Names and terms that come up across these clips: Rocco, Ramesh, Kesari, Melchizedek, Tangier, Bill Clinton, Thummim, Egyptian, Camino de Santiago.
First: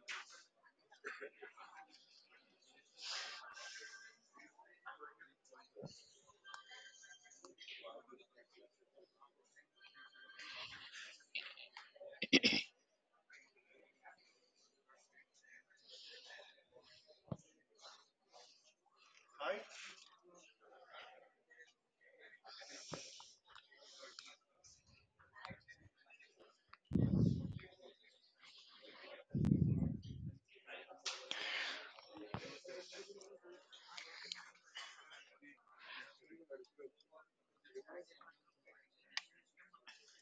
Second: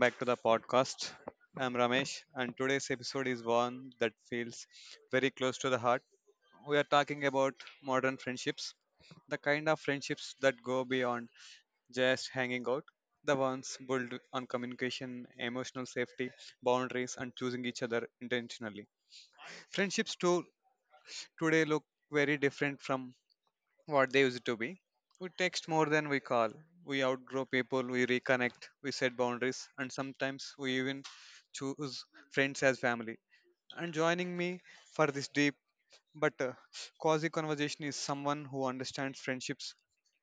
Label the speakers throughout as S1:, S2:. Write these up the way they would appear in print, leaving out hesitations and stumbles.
S1: back to the podcast. I'm Ramesh, and today's episode is one that feels very close to the heart. We are talking about modern friendships, the kind of friendships that go beyond just hanging out, the ones built on communication, emotional safety, boundaries, and choosing each other intentionally. Friendships, too, today look very different from what they used to be. We text more than we call. We outgrow people, we reconnect, we set boundaries, and sometimes we even choose friends as family. And joining me for this deep but quasi conversation is someone who understands friendships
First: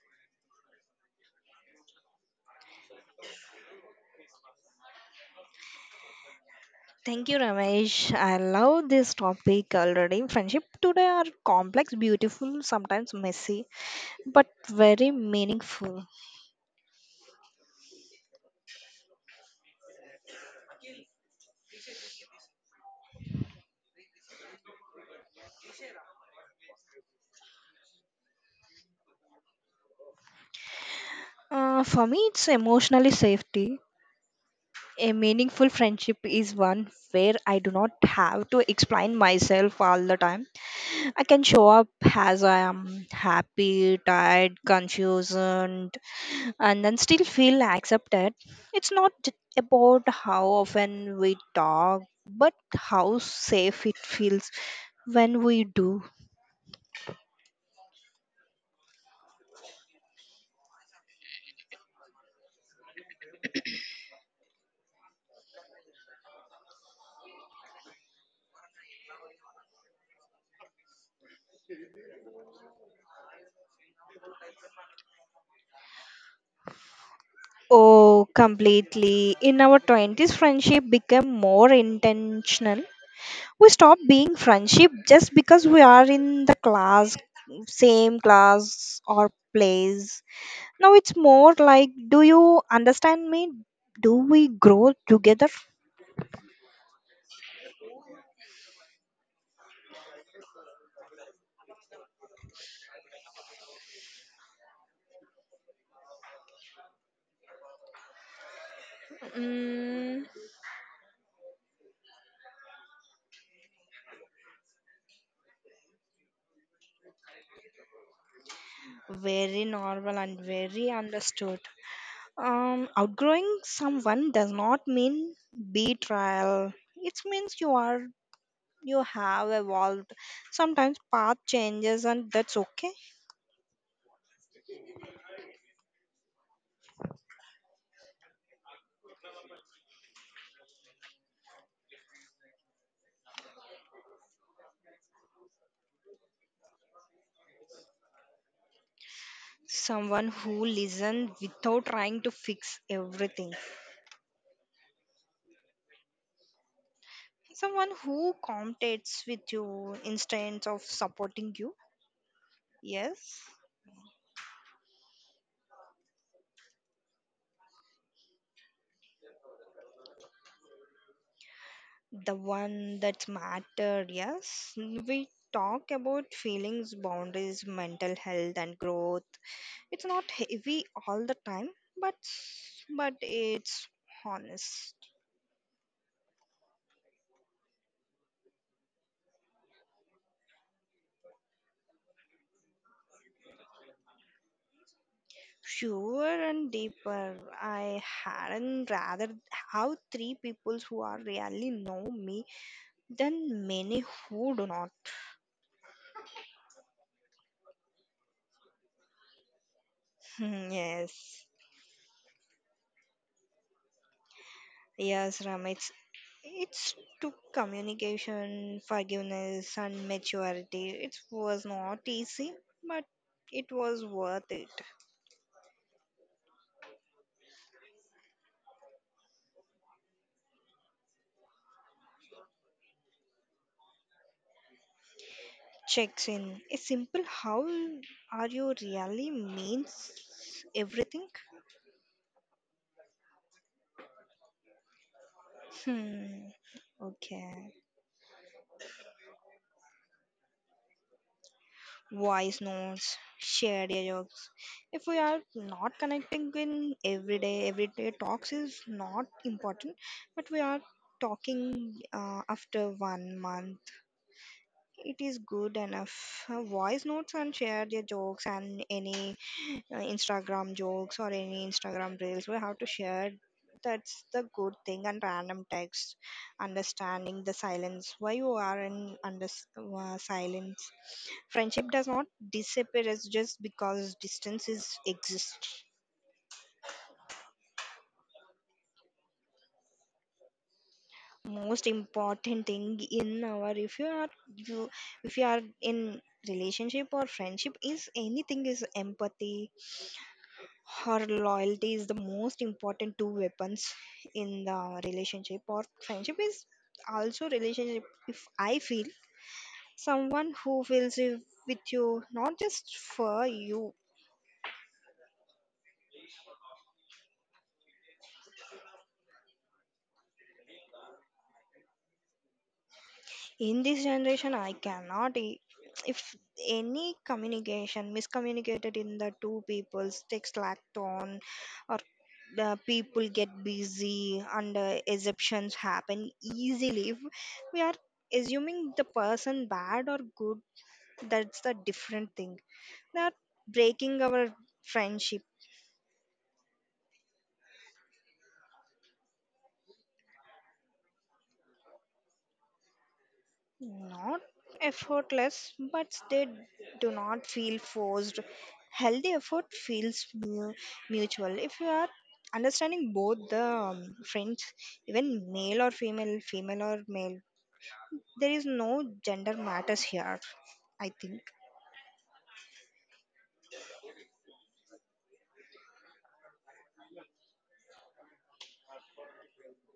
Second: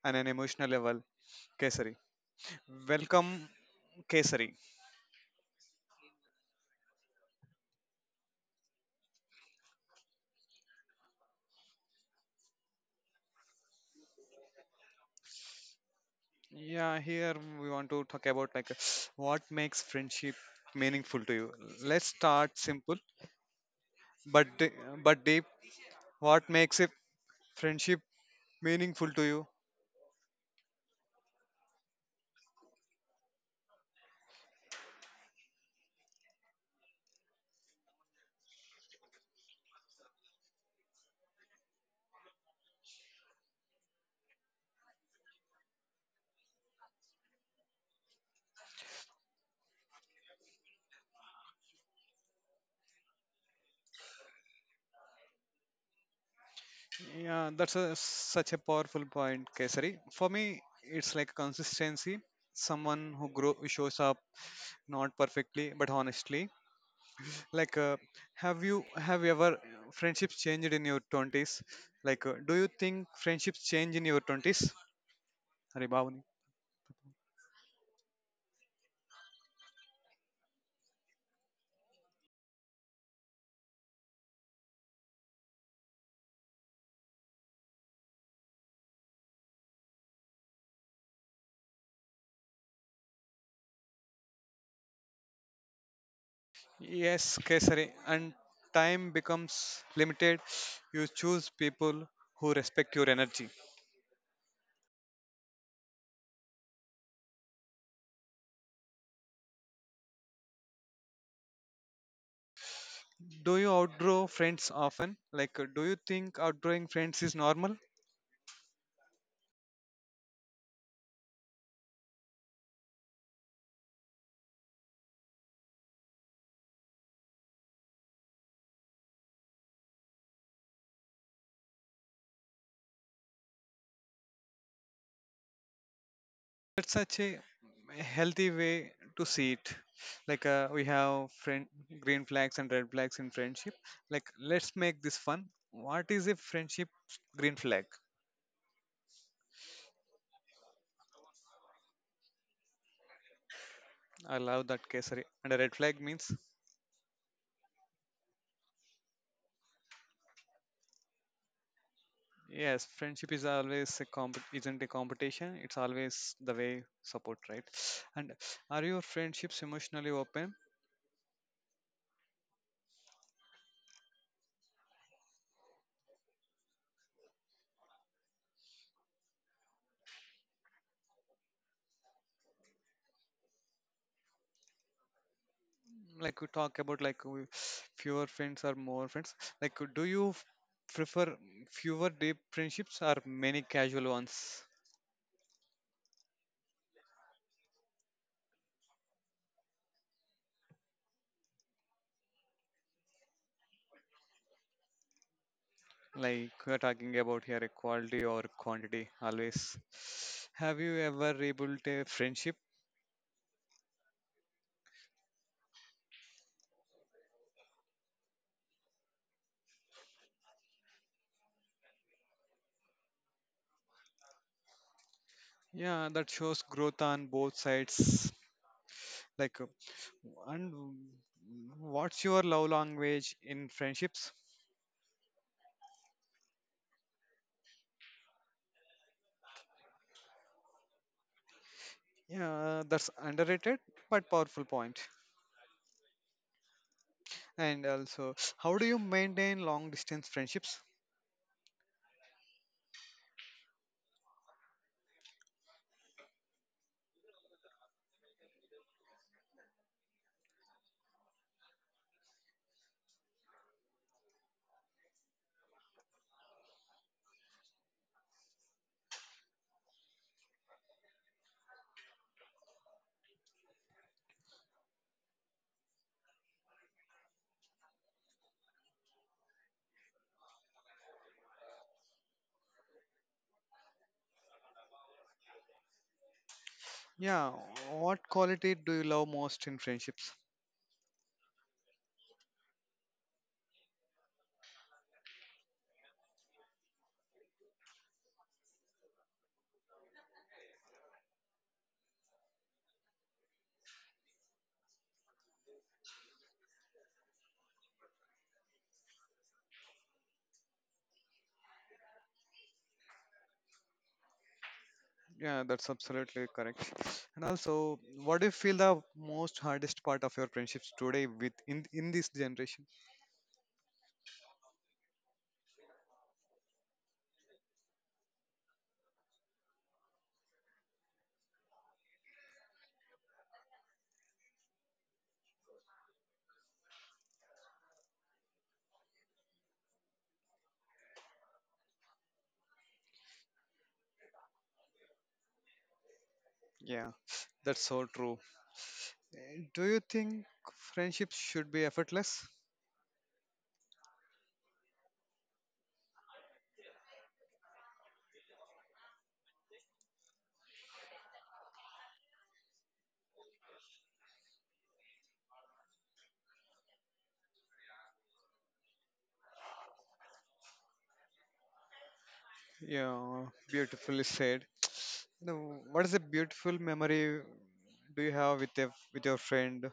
S1: on an emotional level, Kesari. Welcome, Kesari.
S2: Thank you, Ramesh. I love this topic already. Friendship today are complex, beautiful, sometimes messy, but very meaningful.
S1: Yeah, here we want to talk about like what makes friendship meaningful to you. Let's start simple but d- but deep. What makes it friendship meaningful to you?
S2: For me, it's emotionally safety. A meaningful friendship is one where I do not have to explain myself all the time. I can show up as I am happy, tired, confused, and then still feel accepted. It's not about how often we talk, but how safe it feels when we do.
S1: Yeah, that's such a powerful point, Kesari. For me, it's like consistency, someone who grow shows up not perfectly but honestly. Like have you, have you ever friendships changed in your 20s? Like do you think friendships change in your 20s? Arey Bhavani.
S2: Oh, completely. In our 20s, friendship became more intentional. We stopped being friendship just because we are in the class, same class or place. Now it's more like, do you understand me? Do we grow together?
S1: Yes, Kesari. And time becomes limited. You choose people who respect your energy.
S2: Mm.
S1: Do you outgrow friends often? Like, do you think outgrowing friends is normal?
S2: Very normal and very understood. Outgrowing someone does not mean betrayal. It means you have evolved. Sometimes path changes and that's okay.
S1: That's such a healthy way to see it. Like, we have friend green flags and red flags in friendship. Like, let's make this fun. What is a friendship green flag?
S2: Someone who listens without trying to fix everything.
S1: I love that, Kesari. And a red flag means?
S2: Someone who competes with you instead of supporting you.
S1: Yes, friendship
S2: Yes.
S1: is always isn't a competition. It's always the way support, right? And are your friendships emotionally open?
S2: The one that matter, yes, we talk about feelings, boundaries, mental health and growth. It's not heavy all the time, but but it's honest.
S1: Like we talk about, like we, fewer friends or more friends? Like, do you prefer fewer deep friendships or many casual ones?
S2: Sure and deeper, I hadn't rather have three people who are really know me than many who do not.
S1: Like, we're talking about here, equality or quantity always? Have you ever
S2: Yes.
S1: rebuilt a friendship?
S2: Yes, Ram, it's took communication, forgiveness, and maturity. It was not easy, but it was worth it.
S1: Yeah, that shows growth on both sides. like uh, and what's your love language in friendships?
S2: Checks in. A simple how are you really means everything.
S1: Yeah, that's underrated but powerful point.
S2: Hmm. Okay.
S1: And also, how do you maintain long distance friendships?
S2: Voice notes, shared jokes. If we are not connecting in everyday talks is not important, but we are talking after one month it is good enough. Voice notes and share their jokes and any Instagram jokes or any Instagram reels. We have to share. That's the good thing. And random text, understanding the silence. Why you are in under silence? Friendship does not disappear. It's just because distance is exists.
S1: Yeah, what quality do you love most in friendships?
S2: Most important thing in our, if you are you, if you are in relationship or friendship is anything is empathy, her loyalty is the most important two weapons in the relationship or friendship is also relationship, if I feel, someone who feels with you not just for you.
S1: Yeah, that's absolutely correct. And also, what do you feel the most hardest part of your friendships today with in this generation?
S2: In this generation, I cannot I- if any communication miscommunicated in the two people's text lacked on or the people get busy and exceptions happen easily, if we are assuming the person bad or good, that's the different thing that breaking our friendship.
S1: Yeah, that's so true. Do you think friendships should be effortless?
S2: Not effortless but they do not feel forced. Healthy effort feels mutual if you are understanding both the friends, even male or female, female or male, there is no gender matters here, I think.
S1: Yeah, beautifully said. You know, what is a beautiful memory do you have with a with your friend?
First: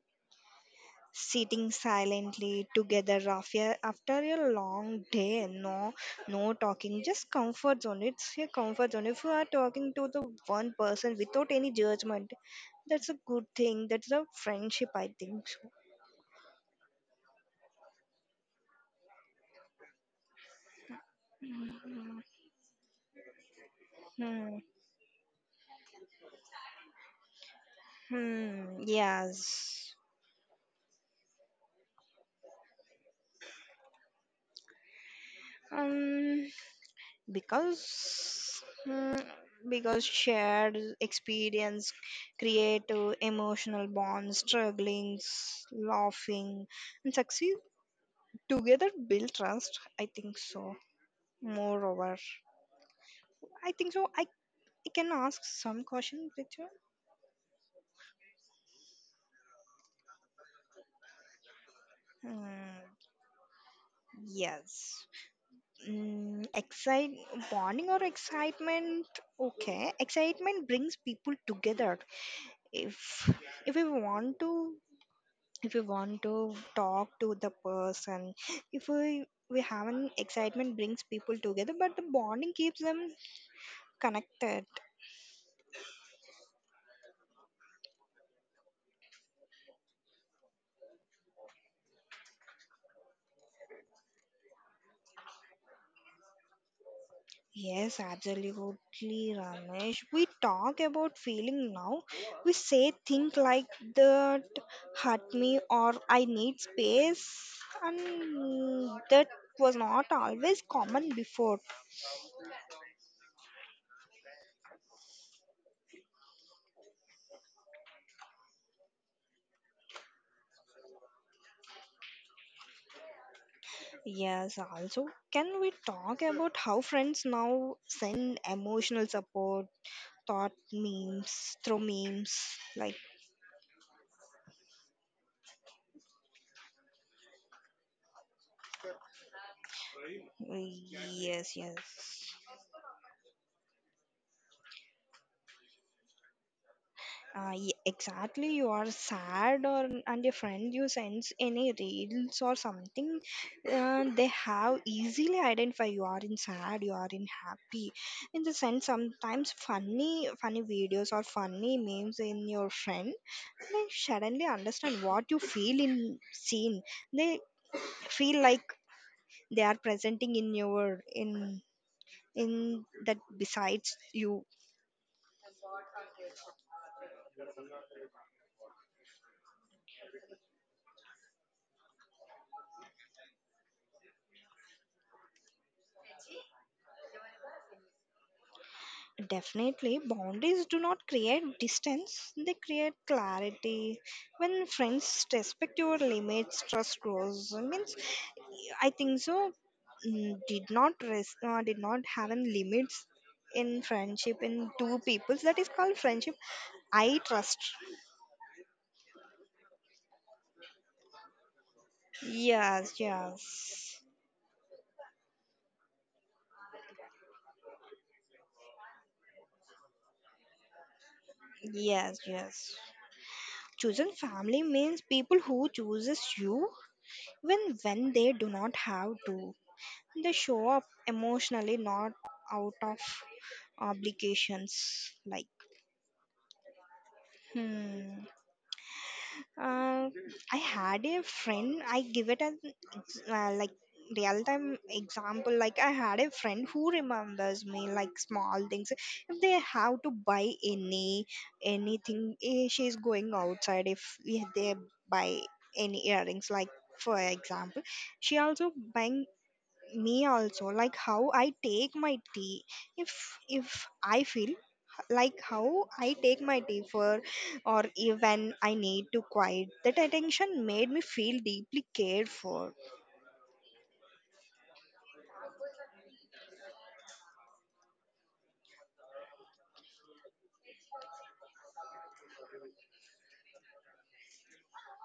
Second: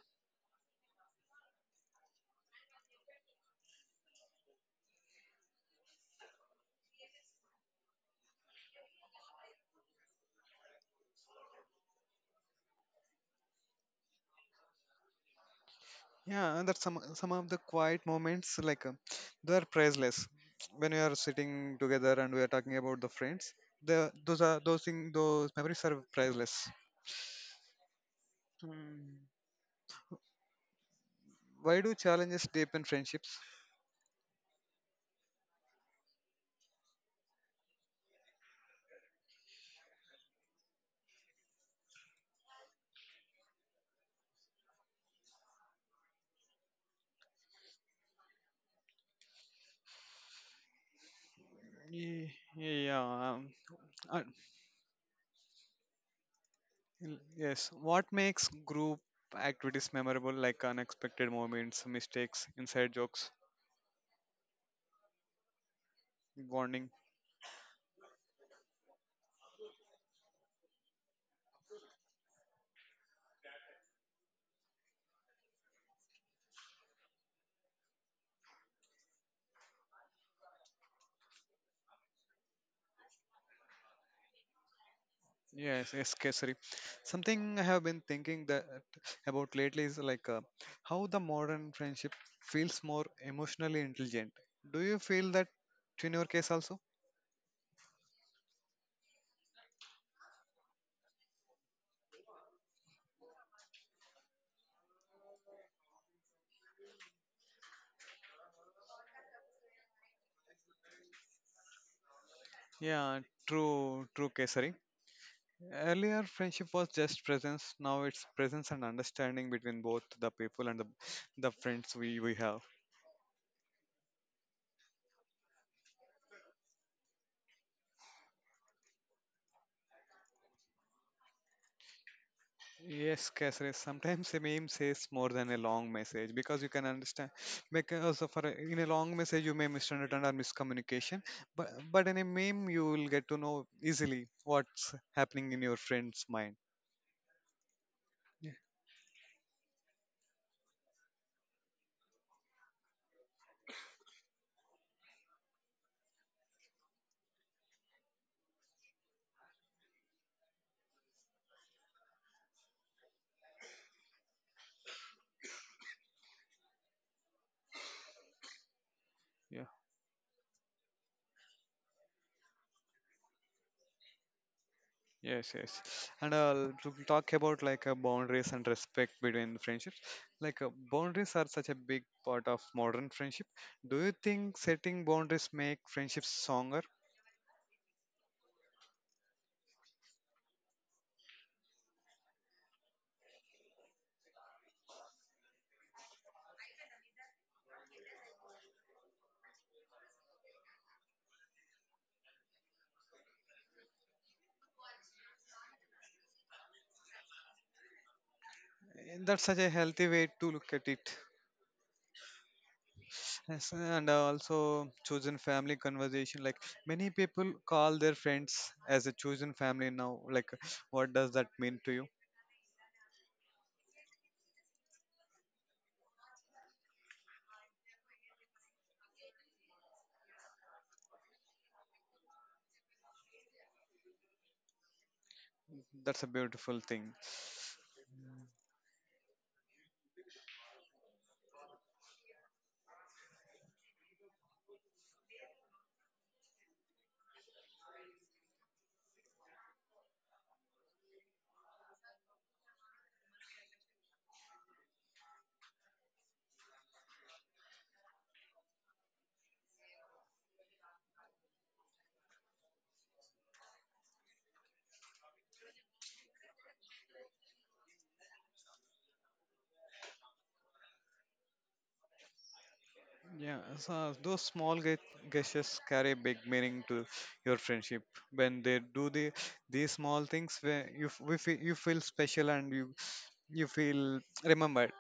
S2: Sitting silently together after a long day, no no talking, just comfort zone. It's a comfort zone if you are talking to the one person without any judgment. That's a good thing. That's a friendship, I think so.
S1: Yeah, and that some of the quiet moments, they are priceless. When we are sitting together and we are talking about the friends, the those
S2: Hmm.
S1: are those thing those memories are priceless.
S2: Hmm.
S1: Hmm.
S2: Yes.
S1: Why do challenges deepen friendships?
S2: um because mm, because shared experience create emotional bonds, strugglings, laughing and succeed together build trust, I think so, moreover.
S1: Yeah. Um,
S2: I think so
S1: uh,
S2: I can ask some question with you.
S1: yes. What makes group activities memorable? Like unexpected moments, mistakes,
S2: Hmm,
S1: inside jokes,
S2: yes. mm,
S1: bonding.
S2: excite bonding or excitement. Okay, excitement brings people together. If if we want to, talk to the person, if we have an excitement brings people together but the bonding keeps them connected.
S1: Yes, yes, Kesari. Something I have been thinking that about lately is how the modern friendship feels more emotionally intelligent. Do you feel that in your case also?
S2: Yes, absolutely, Ramesh. We talk about feeling now. We say things like that hurt me or I need space, and that was not always common before.
S1: Yeah, true, true, Kesari. Earlier, friendship was just presence. Now it's presence and understanding between both the people and the friends we have.
S2: Yes, also, can we talk about how friends now send emotional support, through memes? Like,
S1: Yes, Kasre. Sometimes a meme says more than a long message because you can understand. Because in a long message you may misunderstand or miscommunication,
S2: yes,
S1: but in
S2: yes.
S1: a meme you will get to know easily what's happening in your friend's mind.
S2: Exactly,
S1: Yeah,
S2: you are sad, or and your friend you sense any reels or something, they have easily identify you are in sad, you are in happy. In the sense, sometimes funny videos or funny memes in your friend, they suddenly understand what you feel in scene. They feel like they
S1: yeah,
S2: are presenting in your in that besides you.
S1: yes, yes. And to talk about like boundaries and respect between friendships. Like boundaries are such a big part of modern friendship. Do you think setting boundaries make friendships stronger?
S2: Definitely, boundaries do not create distance, they create clarity. When friends respect your limits, trust grows. Means, I think so. Did not having limits in friendship in two peoples. That is called friendship. I trust.
S1: That's such a healthy way to look at it.
S2: Yes,
S1: Yes,
S2: yes,
S1: and also, chosen family conversation. Like, many people call their friends as a chosen family now. Like, what does that mean to you?
S2: yes, yes. Chosen family means people who chooses you when they do not have to. They show up emotionally, not out of obligations. Like,
S1: That's a beautiful thing.
S2: hmm. Uh, I had a friend, I give it an like real time example. Like, I had a friend who remembers me, like small things. If they have to buy anything, eh, she's going outside. If they buy any earrings, like for example, she also buying me also like how I take my tea, if if I feel like how I take my tea for or even I need to quiet that attention made me feel deeply cared for.
S1: Yeah, so those small gestures carry big meaning to your friendship. When they do these small things, where we feel, you feel special and you feel remembered.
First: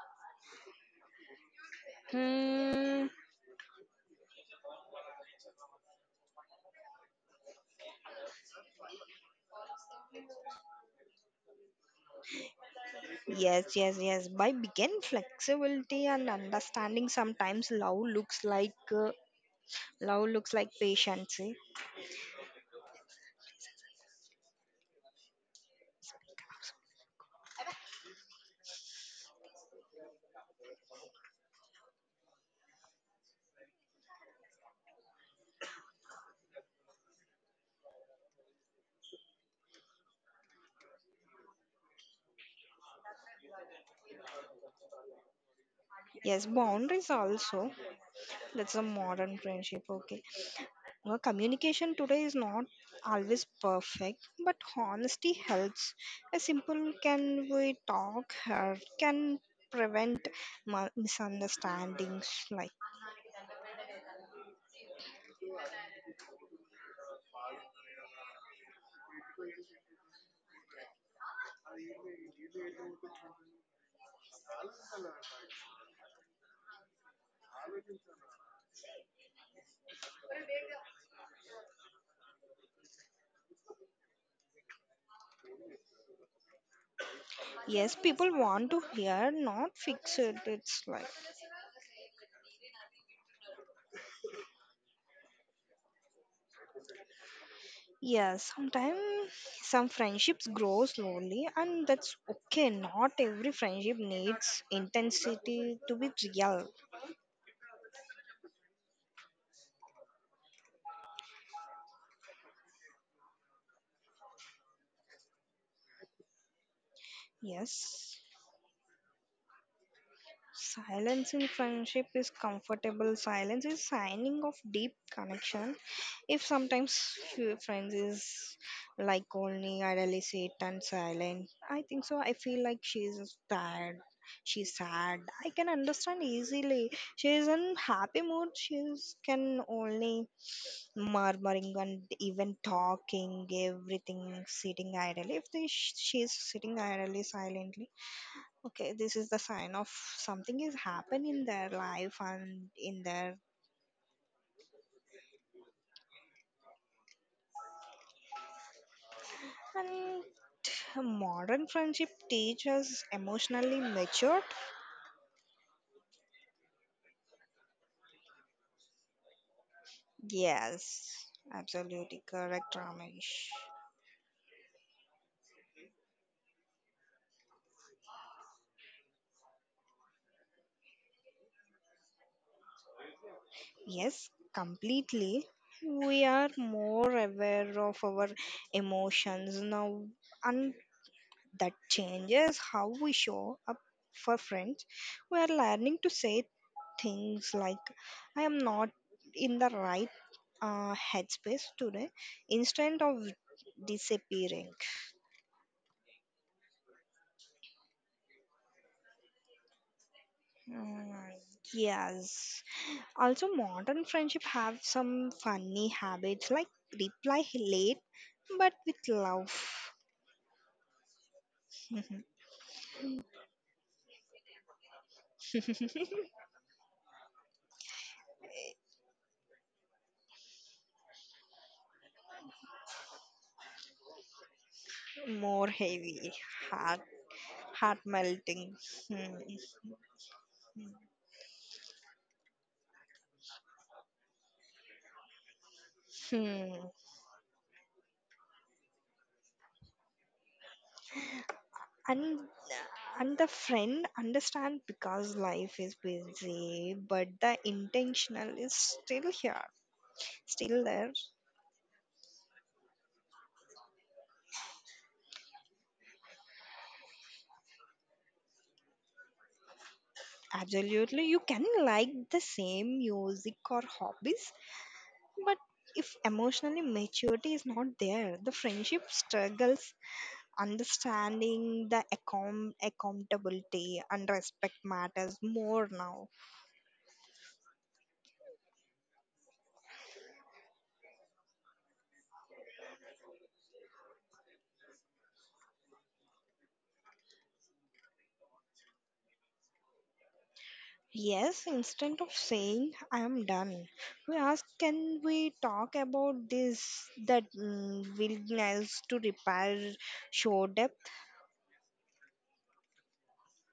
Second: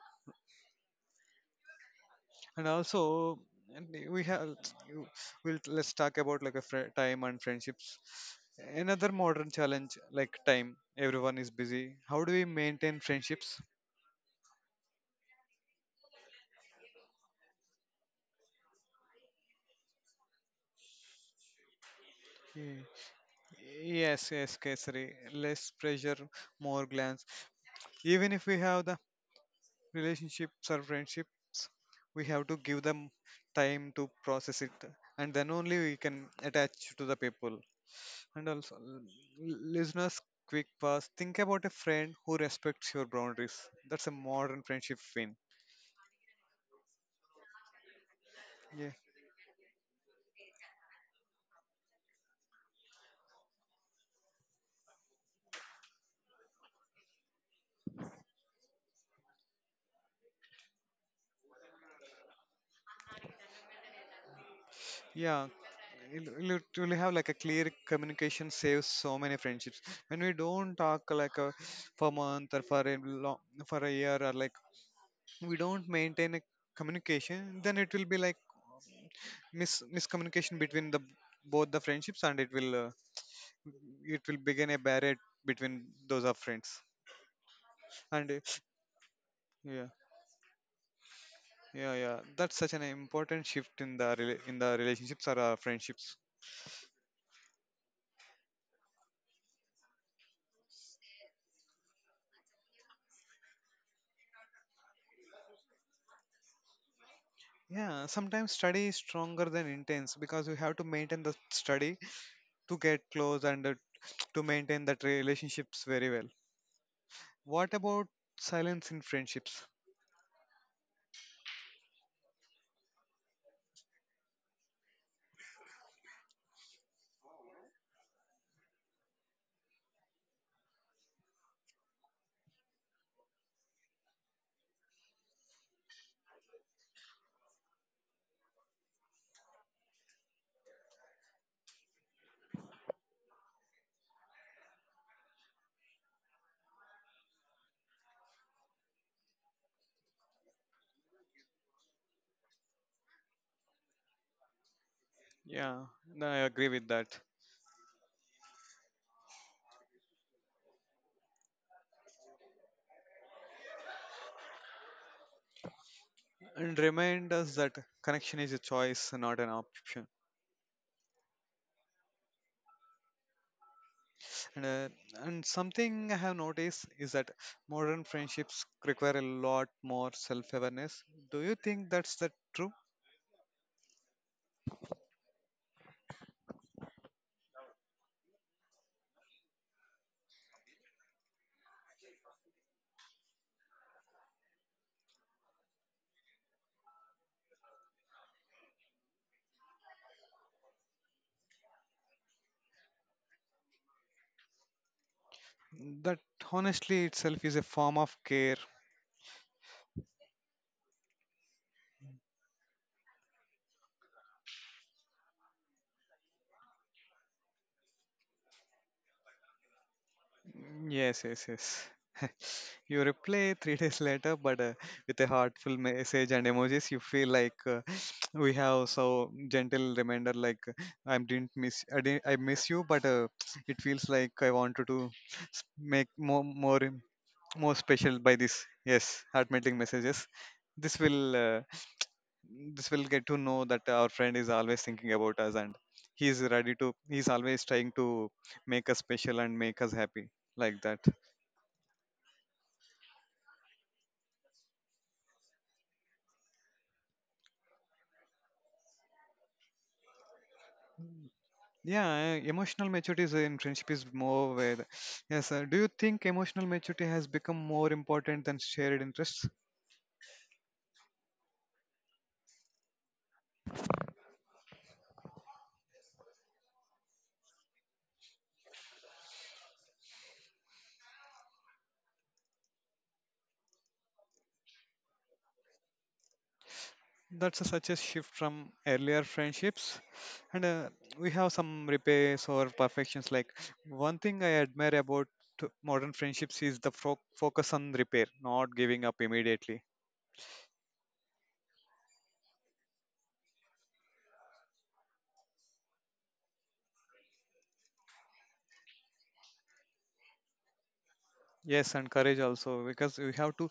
S1: And
S2: Hmm,
S1: also, and we have you- we'll, let's talk about like a fri time and friendships. Another modern challenge, like time. Everyone is busy. How do we maintain friendships?
S2: yes yes, yes by begin flexibility and understanding sometimes love looks like patience, eh?
S1: Hmm. Yes, yes, Kesari. Less pressure, more glance. Even if we have the relationships or friendships, we have to give them time to process it, and then only we can attach to the people. And also, listeners, quick pass. Think about a friend who respects your boundaries. That's a modern friendship win.
S2: Yes, boundaries also, that's a modern friendship, okay. Well, communication today is not always perfect, but honesty helps. A simple can we talk here can prevent misunderstandings. Like,
S1: Yeah, it will have like a clear communication saves so many friendships. When we don't talk for a month, or for a year, or like we don't maintain a communication, then it will be like miscommunication between the both the friendships, and it will begin a barrier between those of friends.
S2: yes, people
S1: And
S2: want to hear, not
S1: yeah,
S2: fix it. It's like,
S1: yeah, yeah, that's such an important shift in in the relationships or friendships.
S2: yes, sometimes some friendships grow slowly, and that's okay. Not every friendship needs intensity to be real.
S1: Yeah, sometimes study is stronger than intense because you have to maintain the study to get close, and to maintain that relationships very well. What about
S2: Yes.
S1: silence in friendships?
S2: Silence in friendship is comfortable. Silence is signing of deep connection. If sometimes few friends is like only idly sit and silent, I think so. I feel like she's tired. She's sad. I can understand easily. She is in happy mood. She can only murmuring and even talking, everything sitting idly. If they, she is sitting idly silently, okay this is the sign of something is happened in their life and in their.
S1: Yeah, no, I agree with that.
S2: And modern friendship teaches emotionally matured.
S1: And remind us that connection is a choice, not an option.
S2: Yes, absolutely correct, Ramesh.
S1: And, uh, and something I have noticed is that modern friendships require a lot more self awareness. Do you think that's the true?
S2: Yes, completely. We are more aware of our emotions now, and that changes how we show up for friends. We are learning to say things like I am not in the right headspace today instead of disappearing.
S1: That honestly itself is a form of care.
S2: Mm, yes. Also, modern friendship have some funny habits like reply late but with love.
S1: Yes, yes, yes.
S2: Mhm.
S1: You reply three days later, but with a heartful message and emojis, you feel like we have so gentle reminder. I didn't miss, I, didn't, I miss you, but it feels like I wanted to
S2: More
S1: make
S2: heavy, heart,
S1: more
S2: heart
S1: special by this.
S2: melting.
S1: Yes,
S2: Hmm.
S1: heart melting messages. This will, uh, this will get to know that our friend is always thinking about us, and he's ready
S2: Hmm.
S1: to. He's always trying to make us special and make us happy, like that.
S2: And and the friend understand because life is busy, but the intentional is still here, still there.
S1: Yeah, emotional maturity is in friendship is more where Yes, sir. Do you think emotional maturity has become more important than shared interests?
S2: Absolutely. You can like the same music or hobbies, but if emotionally maturity is not there, the friendship struggles, understanding the accountability and respect matters more now.
S1: That's such a shift from earlier friendships, and we have some repairs or perfections. Like, one thing I admire about modern friendships is the focus on repair, not giving up immediately.
S2: Yes, instead of saying I am done, we ask can we talk about this that mm, willingness to repair show depth?
S1: Yes, and courage also, because we have to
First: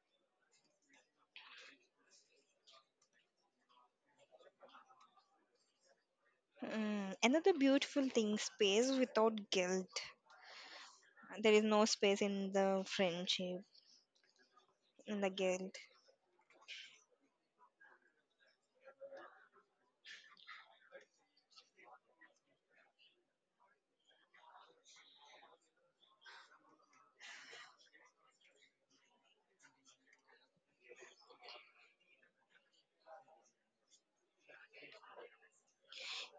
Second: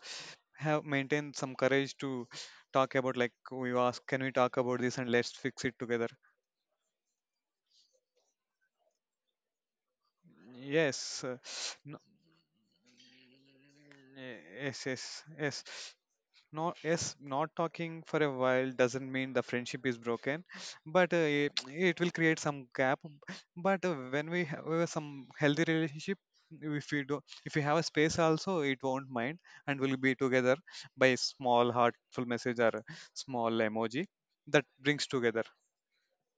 S1: have maintain some courage to talk about, like, we ask, can we talk about this and let's fix it together?
S2: Mm, another beautiful thing space without guilt.
S1: Yes,
S2: There is no
S1: no,
S2: space in the friendship,
S1: eh, yes, yes,
S2: in the
S1: yes.
S2: guilt.
S1: No, yes, not talking for a while doesn't mean the friendship is broken, but it will create some gap. But when we have some healthy relationship, if we have a space also, it won't mind, and we'll be together by small heartful message or a small emoji that brings together.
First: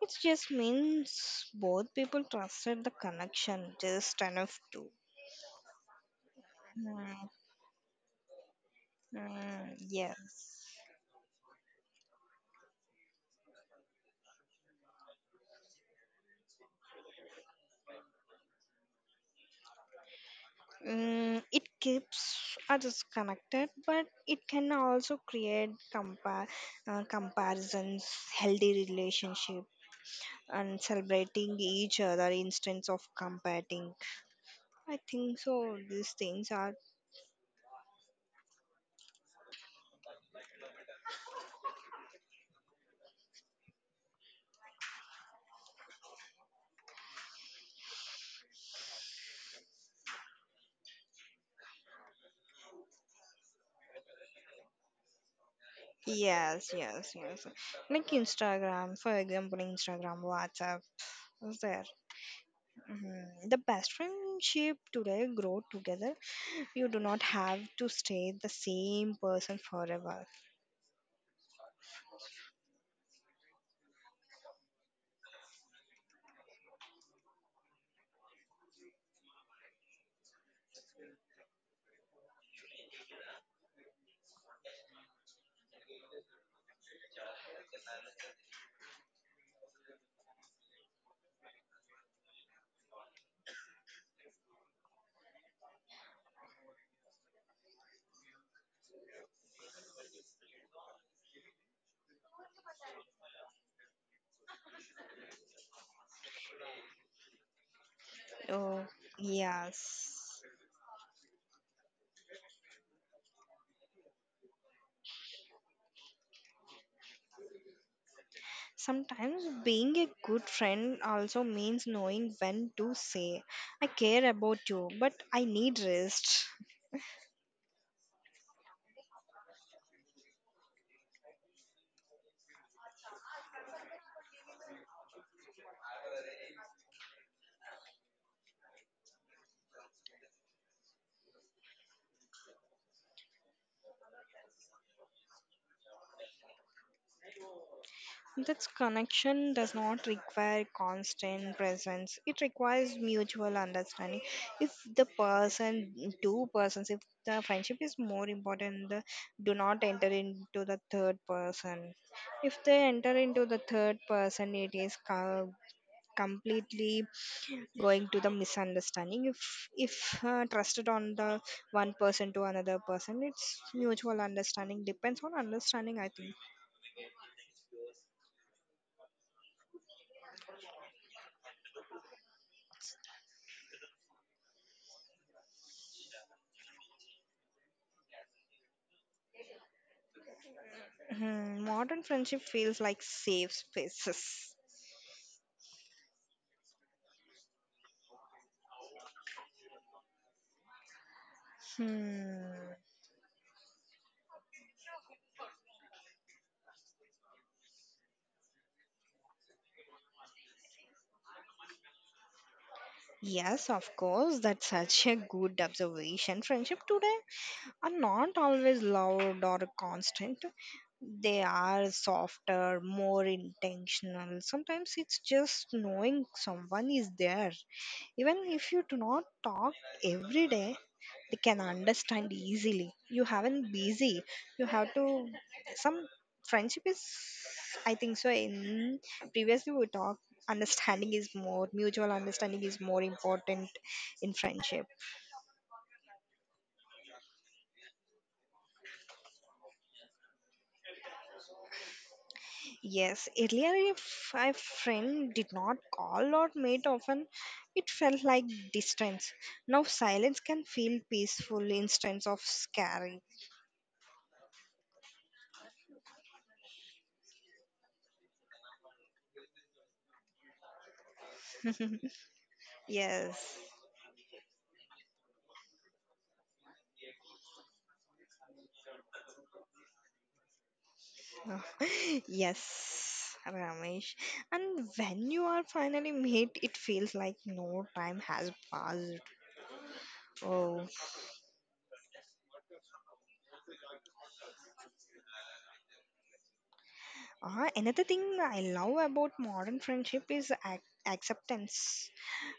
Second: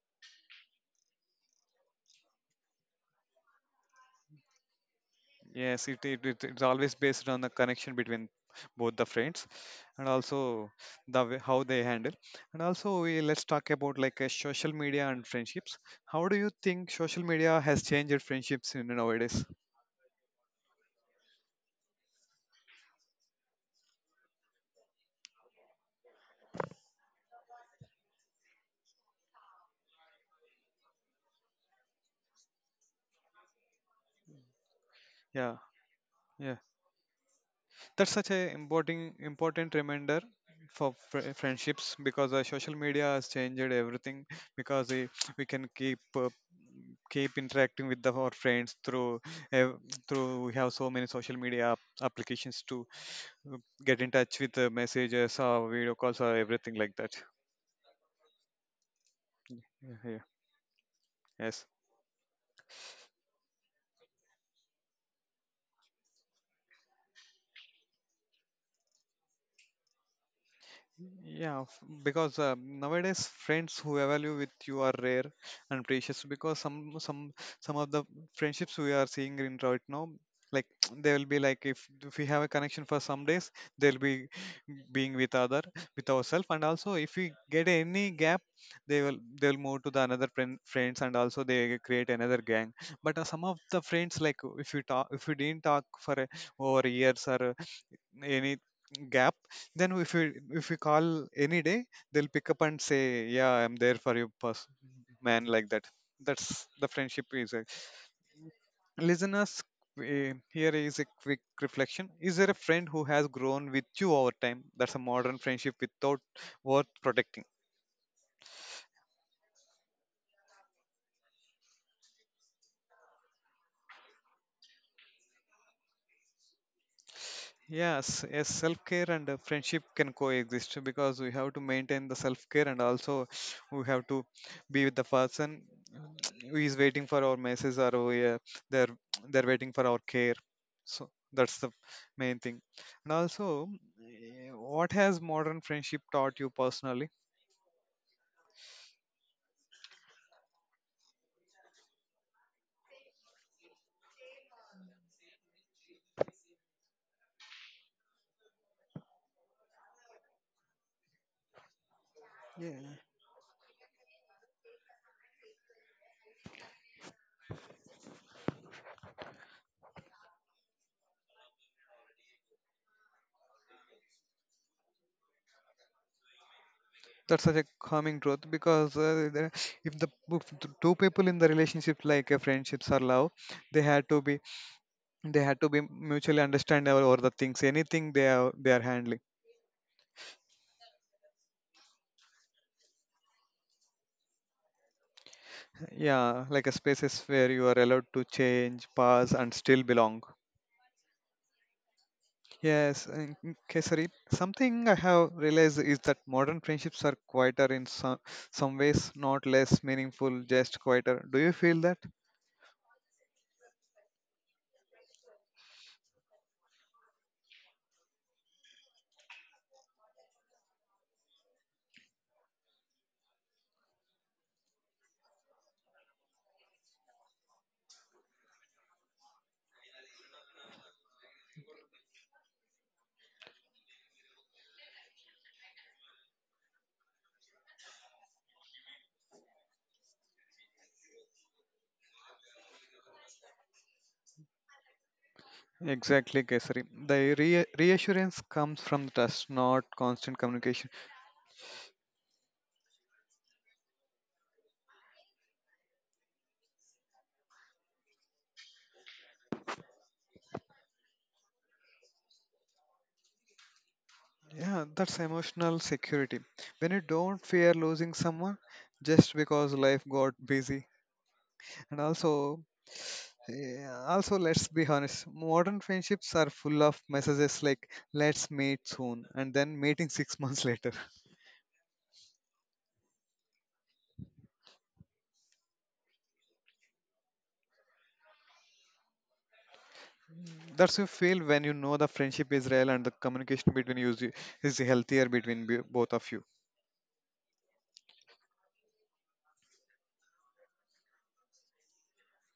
S2: It just means both people trusted the connection just enough to.
S1: Yes, it's always based
S2: Mm,
S1: on the connection between both the friends,
S2: mm,
S1: and
S2: yes.
S1: also the way how they handle. And also, let's talk about like social media and friendships. How do you think social media has changed friendships in nowadays?
S2: Mm, it keeps others connected, but it can also create comparisons, healthy relationship, and celebrating each other instance of competing. I think
S1: Yeah,
S2: so. These things
S1: yeah.
S2: are.
S1: That's such a important reminder for friendships because social media has changed everything, because we can keep interacting with our friends uh, through we have so many social media applications too, uh, get in touch with messages or video calls or
S2: Yes,
S1: everything like
S2: yes,
S1: that.
S2: yes. Like Instagram, for example,
S1: Yeah, yeah.
S2: Instagram, WhatsApp is
S1: Yes.
S2: there. Mhm. The best friendship today grow together. You do not have to stay the same person forever.
S1: Yeah, because nowadays friends who value with you are rare and precious. Because some of the friendships we are seeing in right now, like they will be like if we have a connection for some days, they'll be being with other with ourselves, and also if we get any gap, they'll move to the another friends, and also they create another gang. But some of the friends like, if we didn't talk over years or any gap, then if we call any day, they'll pick up and say, yeah, I'm there for you, man, like that. That's the friendship
S2: Oh,
S1: listeners,
S2: yes.
S1: here is a quick reflection. Is there a friend who has grown with you over time? That's a modern friendship without worth protecting.
S2: Sometimes being a good friend also means knowing when to say, I care about you, but I need rest.
S1: Yes, yes, self care and friendship can coexist, because we have to maintain the self care, and also we have to be with the person who is waiting for our message, or they're they're waiting for our care. So that's the main thing. And also, what has modern friendship taught you personally?
S2: This connection does not require constant presence. It requires mutual understanding. If the person, two persons, if the friendship is more important, the, do not enter into the third person. If
S1: Yeah,
S2: they enter into the third person, it is completely going to the misunderstanding. If trusted on the one person to another person, it's mutual understanding. Depends on understanding, I think.
S1: that's such a calming truth because if the two people in the relationship like a friendships or love, they had to be they had to be mutually understandable over the things anything they are handling.
S2: Hmm, modern friendship feels like safe spaces.
S1: Yeah, like a spaces where you are allowed to change pause and still belong.
S2: Hmm.
S1: yes and- okay, sorry. Something I have realized is that modern friendships are quieter in some ways, not less meaningful, just quieter. Do you feel that?
S2: Yes, of course, that's such a good observation. Friendship today are not always loud or constant. They are softer, more intentional. Sometimes it's just knowing someone is there. Even if you do not talk every day, they can understand easily you haven't busy you have to some friendship is, I think so, in previously we talked, understanding is more, mutual understanding is more important in friendship.
S1: Exactly, Kesari. The re Reassurance comes from trust, not constant communication.
S2: Yes, earlier if a friend did not call or meet often, it felt like distance. Now silence can feel peaceful instance of scary.
S1: Yeah, that's emotional security. When you don't fear losing someone just because life got busy. And also,
S2: Yes.
S1: yeah, also let's be honest, modern friendships are full of messages like let's meet soon and then meeting 6 months later.
S2: Oh, yes, Ramesh. And when you are finally made, it feels like no time has passed. Oh,
S1: That's you feel when you know the friendship is real and the communication between you is healthier between both of you.
S2: another thing I love about modern friendship is acceptance.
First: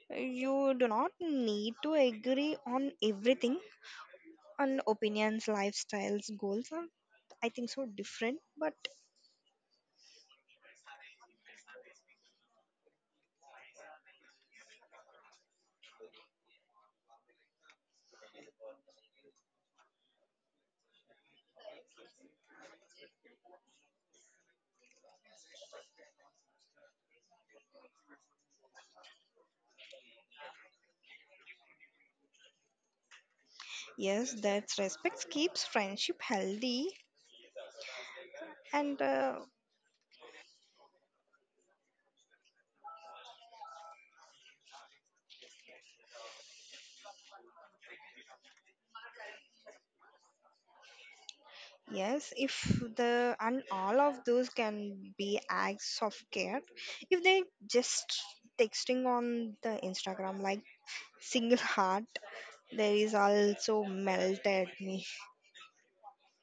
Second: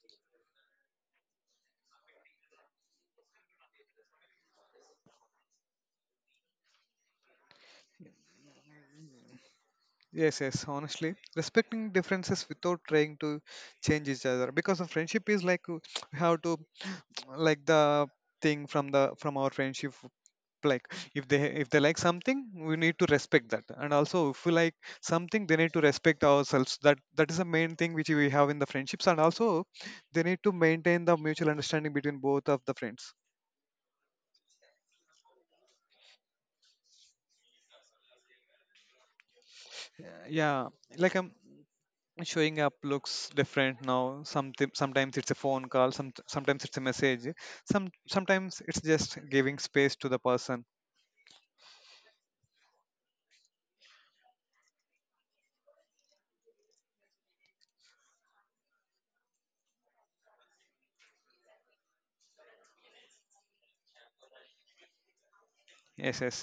S2: You do not need to agree on everything, on opinions, lifestyles, goals are, I think, so different. But
S1: Yes, yes, honestly, respecting differences without trying to change each other, because a friendship is like you have to like the thing from our friendship. Like if they like something, we need to respect that, and also if we like something, they need to respect ourselves. That that is the main thing which we have in the friendships, and also they need to maintain the mutual understanding between both of the friends.
S2: yes, that respect keeps friendship healthy and
S1: yeah yeah, like I'm showing up looks different now. Something Sometimes it's a phone call, sometimes it's a message, sometimes it's just giving space to the person.
S2: Yes, if the and all of those can be acts of care. If they just texting on the Instagram like single heart, there is also melt at me.
S1: Yes, yes.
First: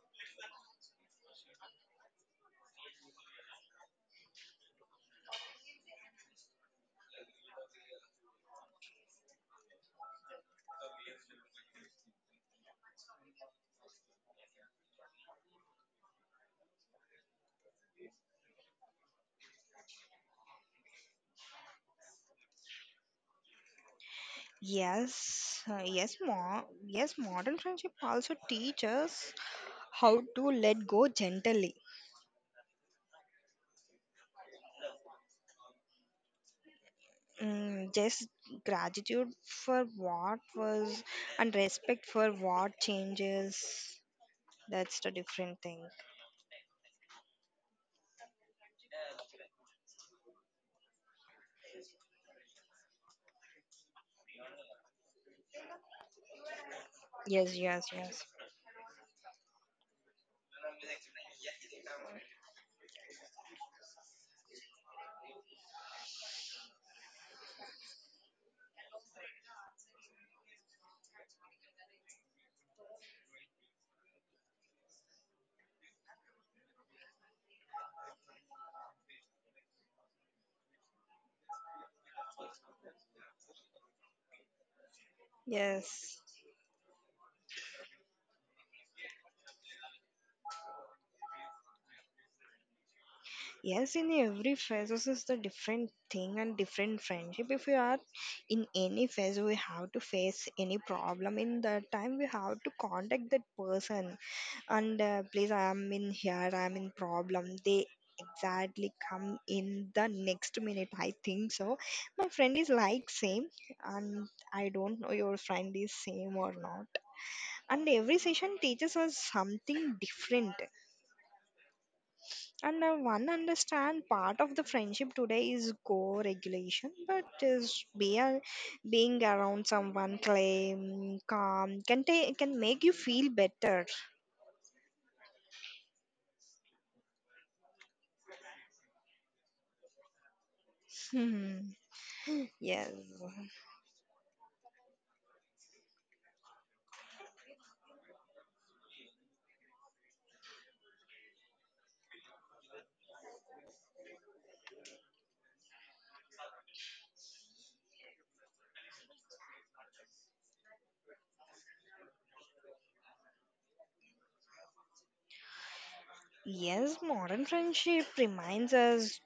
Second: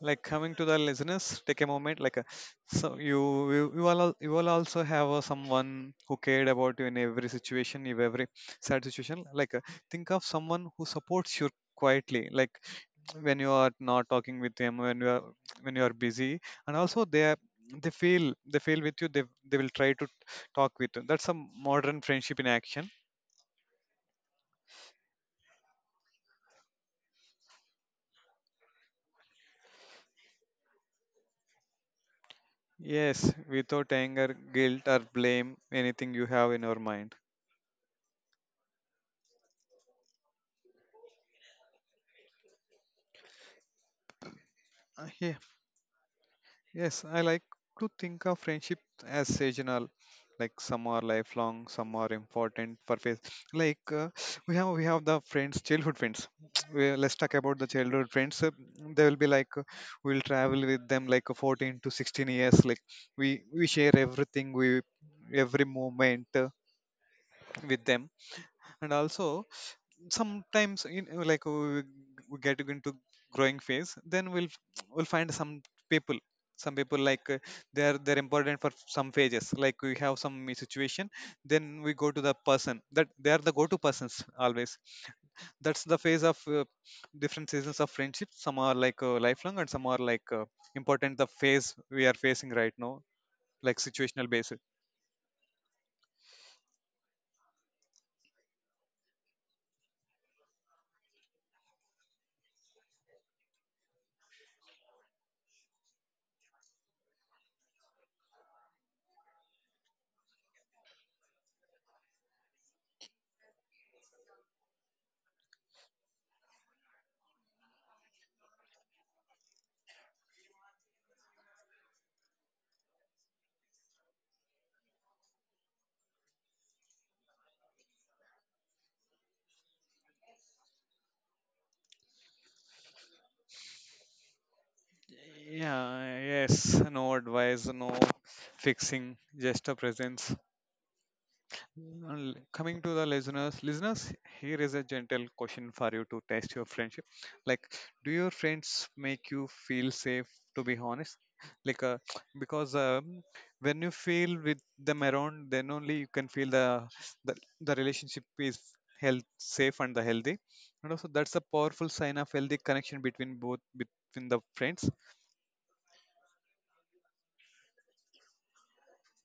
S1: Like coming to the listeners, take a moment. Like, so you you all also have someone who cared about you in every situation, in every sad situation. Like, think of someone who supports you quietly. Like when you are not talking with them, when you are busy, and also they feel with you. They will try to talk with you. That's a modern friendship in action.
S2: Yes, yes. Modern friendship also teaches how to let go gently.
S1: Yes, without anger, guilt, or blame, anything you have in your mind.
S2: Mm, just gratitude for what was and respect for what changes. That's
S1: Uh,
S2: the
S1: yeah,
S2: different thing.
S1: Yes, I like to think of friendship as seasonal. Like some are lifelong, some are important for phase. Like we have the friends, childhood friends. Let's talk
S2: Yes,
S1: about the
S2: yes,
S1: childhood
S2: yes.
S1: friends. They will be like we'll travel with them like 14 to 16 years. Like we share everything, we every moment with them, and also sometimes we get into growing phase, then we'll find people some people like they're important for some phases. Like we have some situation, then we go to the person that they are the go-to persons always. That's the
S2: Yes.
S1: phase of different seasons of friendship. Some are like lifelong, and some are like important the phase we are facing right now, like
S2: Yes, in
S1: situational
S2: every
S1: basis.
S2: phase, this is the different thing and different friendship. If you are in any phase, we have to face any problem. In that time, we have to contact that person and please, I am in here, I am in problem. They exactly come in the next minute. I think so. My friend is like same, and I don't know your friend is same or not. And every session teaches us something different. And I one understand part of the friendship today is go regulation but is being around someone calm, can can make you feel better.
S1: Yeah, yes, no advice, no fixing, just a presence.
S2: Hmm.
S1: Well, coming
S2: Yes,
S1: to the listeners, here is a gentle question for you to test your friendship. Like, do your friends make you feel safe? To be honest, like, because when you feel with them around, then only you can feel the, the relationship is health safe and the healthy, and also that's a powerful sign of healthy connection between both between the friends.
S2: yes. Modern friendship reminds us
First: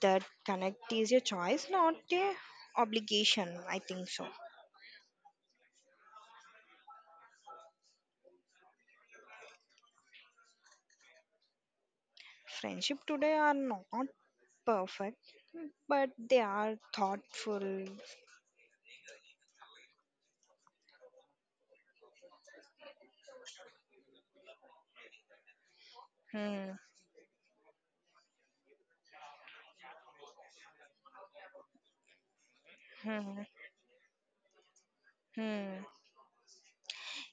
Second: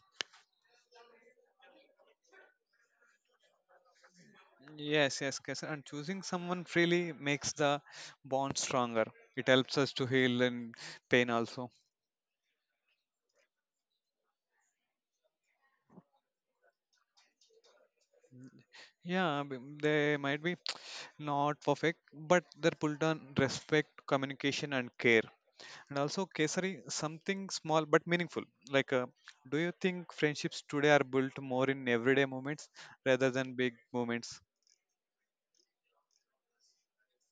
S2: that connect is a choice, not a obligation. I think so.
S1: Yes, yes, yes. And choosing someone freely makes the bond stronger. It helps us to heal and pain also.
S2: Friendship today are not perfect, but they are thoughtful.
S1: They might be not perfect, but they're pulled on respect, communication, and care. And also,
S2: Hmm.
S1: Kesari, something small but meaningful. Like, do you think friendships today are built more in everyday moments rather
S2: Hmm.
S1: than big moments?
S2: Hmm.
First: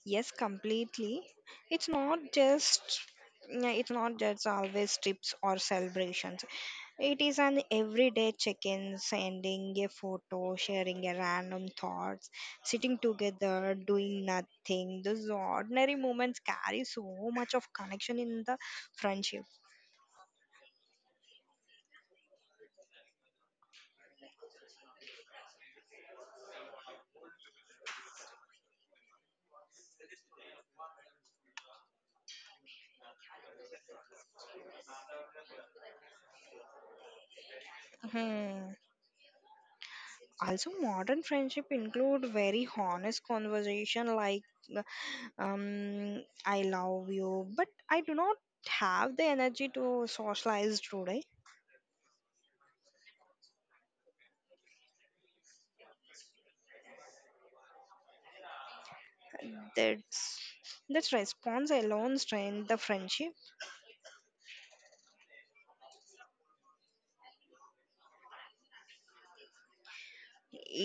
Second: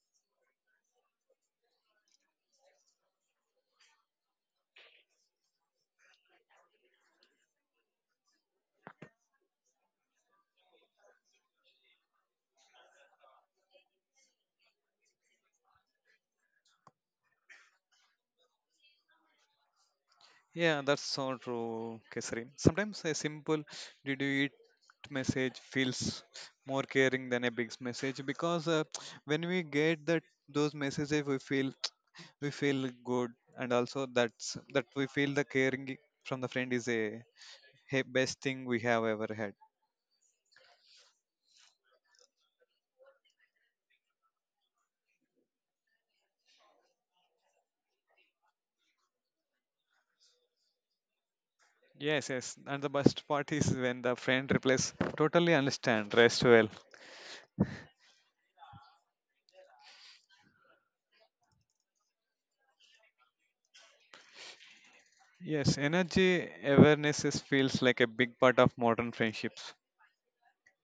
S2: Yes, completely. It's not just, yeah, it's not just always trips or celebrations. It is an everyday check-in, sending a photo, sharing a random thoughts, sitting together, doing nothing. Those ordinary moments carry so much of connection in the friendship.
S1: Yeah, that's so true, Kesari. Sometimes a simple, did you eat message feels more caring than a big message, because when we get that those messages, we feel good, and also that's that we feel the caring from the friend is a best thing
S2: Hmm.
S1: we have ever had.
S2: Also, modern friendship include very honest conversation like uh, I love you but I do not have the energy to socialize today.
S1: Yes, yes, and the best part is when the friend replies totally understand, rest well.
S2: That's that's response alone strain the friendship.
S1: Yes, energy awareness is, feels like a big part of modern friendships.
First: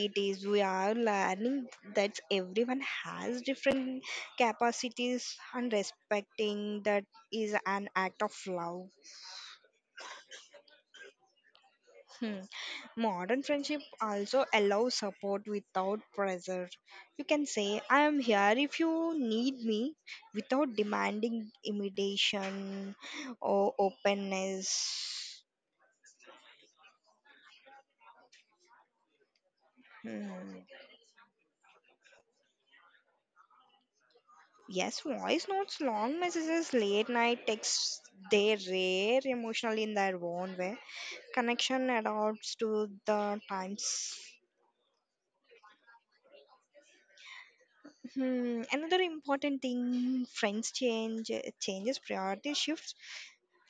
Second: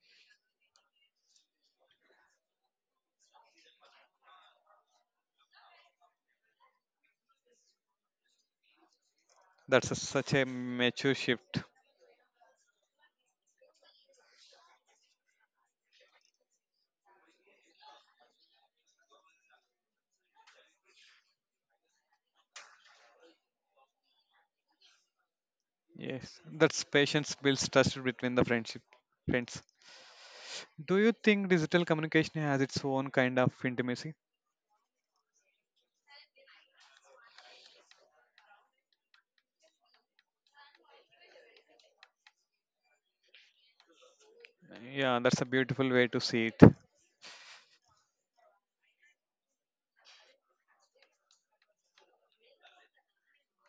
S2: It is, we are learning that everyone has different capacities and respecting that is an act of love.
S1: That's a, such a mature shift.
S2: Hmm. Modern friendship also allows support without pressure. You can say, I am here if you need me, without demanding imitation or openness.
S1: Yes, that's patience builds trust between the friends.
S2: Hmm.
S1: Do you think digital communication has its own kind of intimacy?
S2: Yes, voice notes, long messages, late night texts, they rare emotionally in their own way. Connection adapts to the times.
S1: Yeah, that's a beautiful way to see it.
S2: Hmm. Another important thing friends change, changes, priority shifts,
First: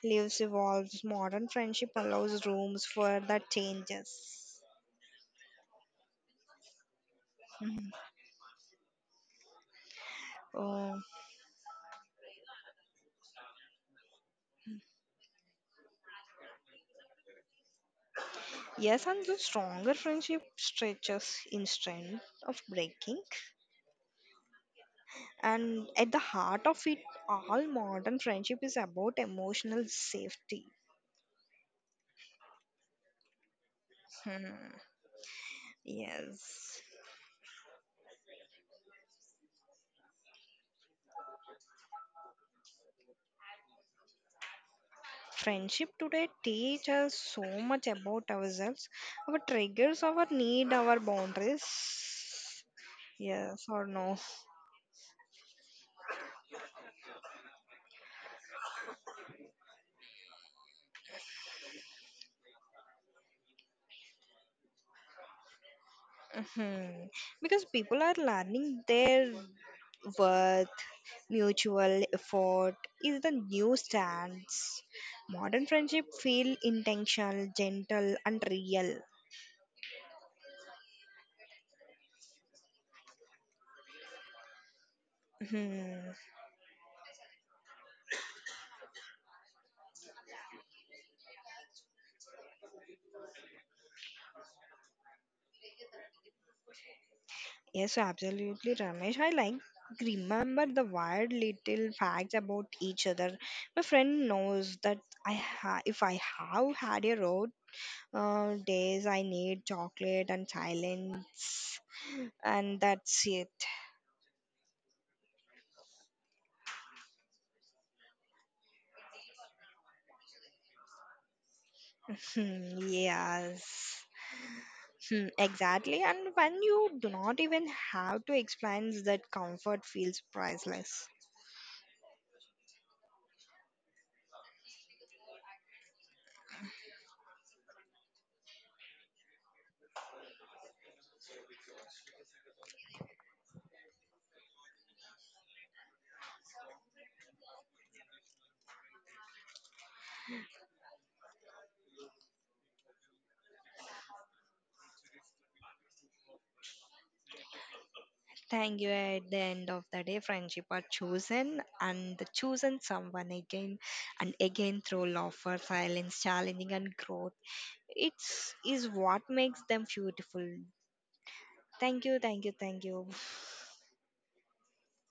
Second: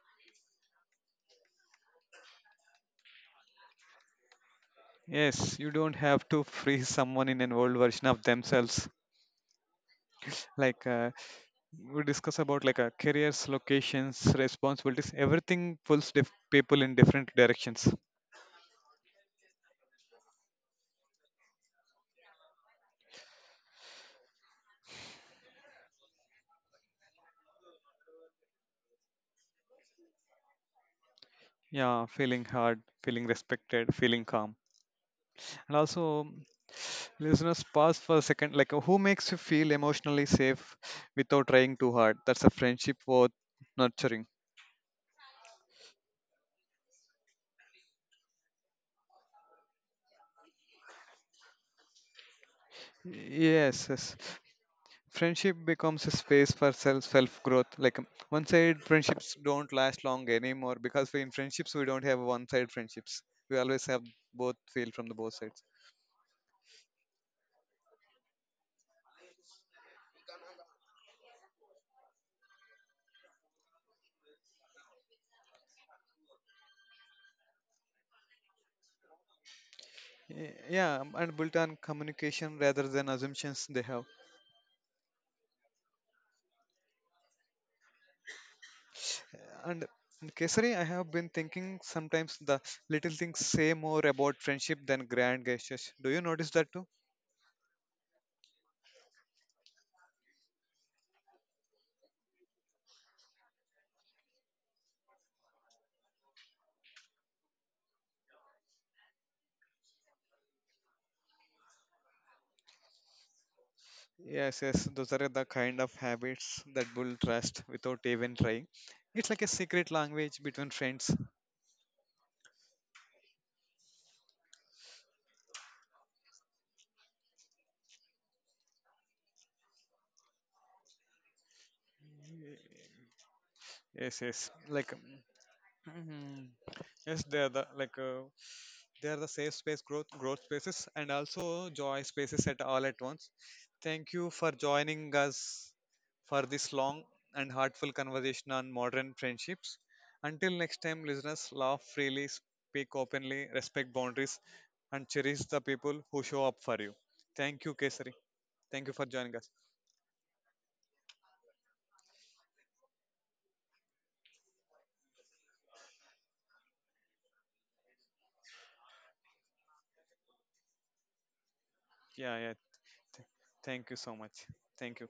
S2: lives evolves, modern friendship allows rooms for the changes.
S1: Yes, you don't have to freeze someone in an old
S2: Mhm.
S1: version of themselves. Like
S2: Uh,
S1: we discuss about like careers, locations, responsibilities, everything pulls people in different directions.
S2: yes and the stronger friendship stretches instead of breaking. And at the heart of it all, modern friendship is about emotional safety.
S1: Yeah, feeling heard, feeling respected, feeling calm,
S2: Hmm.
S1: and also
S2: Yes,
S1: listeners pause for a second. Like who makes you feel emotionally safe without trying too hard? That's a friendship worth nurturing.
S2: friendship today teach us so much about ourselves, our triggers, our need, our boundaries. Yes or
S1: Yes,
S2: no.
S1: yes. Friendship becomes a space for self growth. Like one side friendships don't last long anymore, because in friendships we don't have one side friendships. We always have both feel from the both sides.
S2: Mhm. Because people are learning their worth, mutual effort is the new stance. Modern friendship feel intentional, gentle, and real.
S1: And built on communication rather than assumptions they have.
S2: Hmm.
S1: And in Kesari, I have been thinking sometimes the little things say more about friendship than grand gestures. Do you notice that too?
S2: Yes, absolutely, Ramesh. I like remember the weird little facts about each other. My friend knows that if I have had a road days, I need chocolate and silence, and that's it.
S1: Yes, yes, those are the kind of habits that build trust without even trying. It's like a secret language between friends.
S2: Hmm, yes. Hmm, exactly. And when you do not even have to explain, that comfort feels priceless.
S1: Yes, yes, like mm, yes, they are the like they are the safe space growth spaces, and also joy spaces at all at once. Thank you for joining us for this long and heartful conversation on modern friendships. Until next time, listeners, laugh freely, speak openly, respect boundaries, and cherish the people who show up for you. Thank you, Kesari.
S2: Thank you.
S1: Thank you for
S2: At
S1: joining
S2: the
S1: us.
S2: end of the day, friendship are chosen and the chosen someone again and again through laughter, silence, challenging, and growth. It's is what makes them beautiful. Thank you.
S1: Yeah,
S2: Thank you.
S1: yeah.
S2: Thank you.
S1: Th- Thank you so much. Thank you.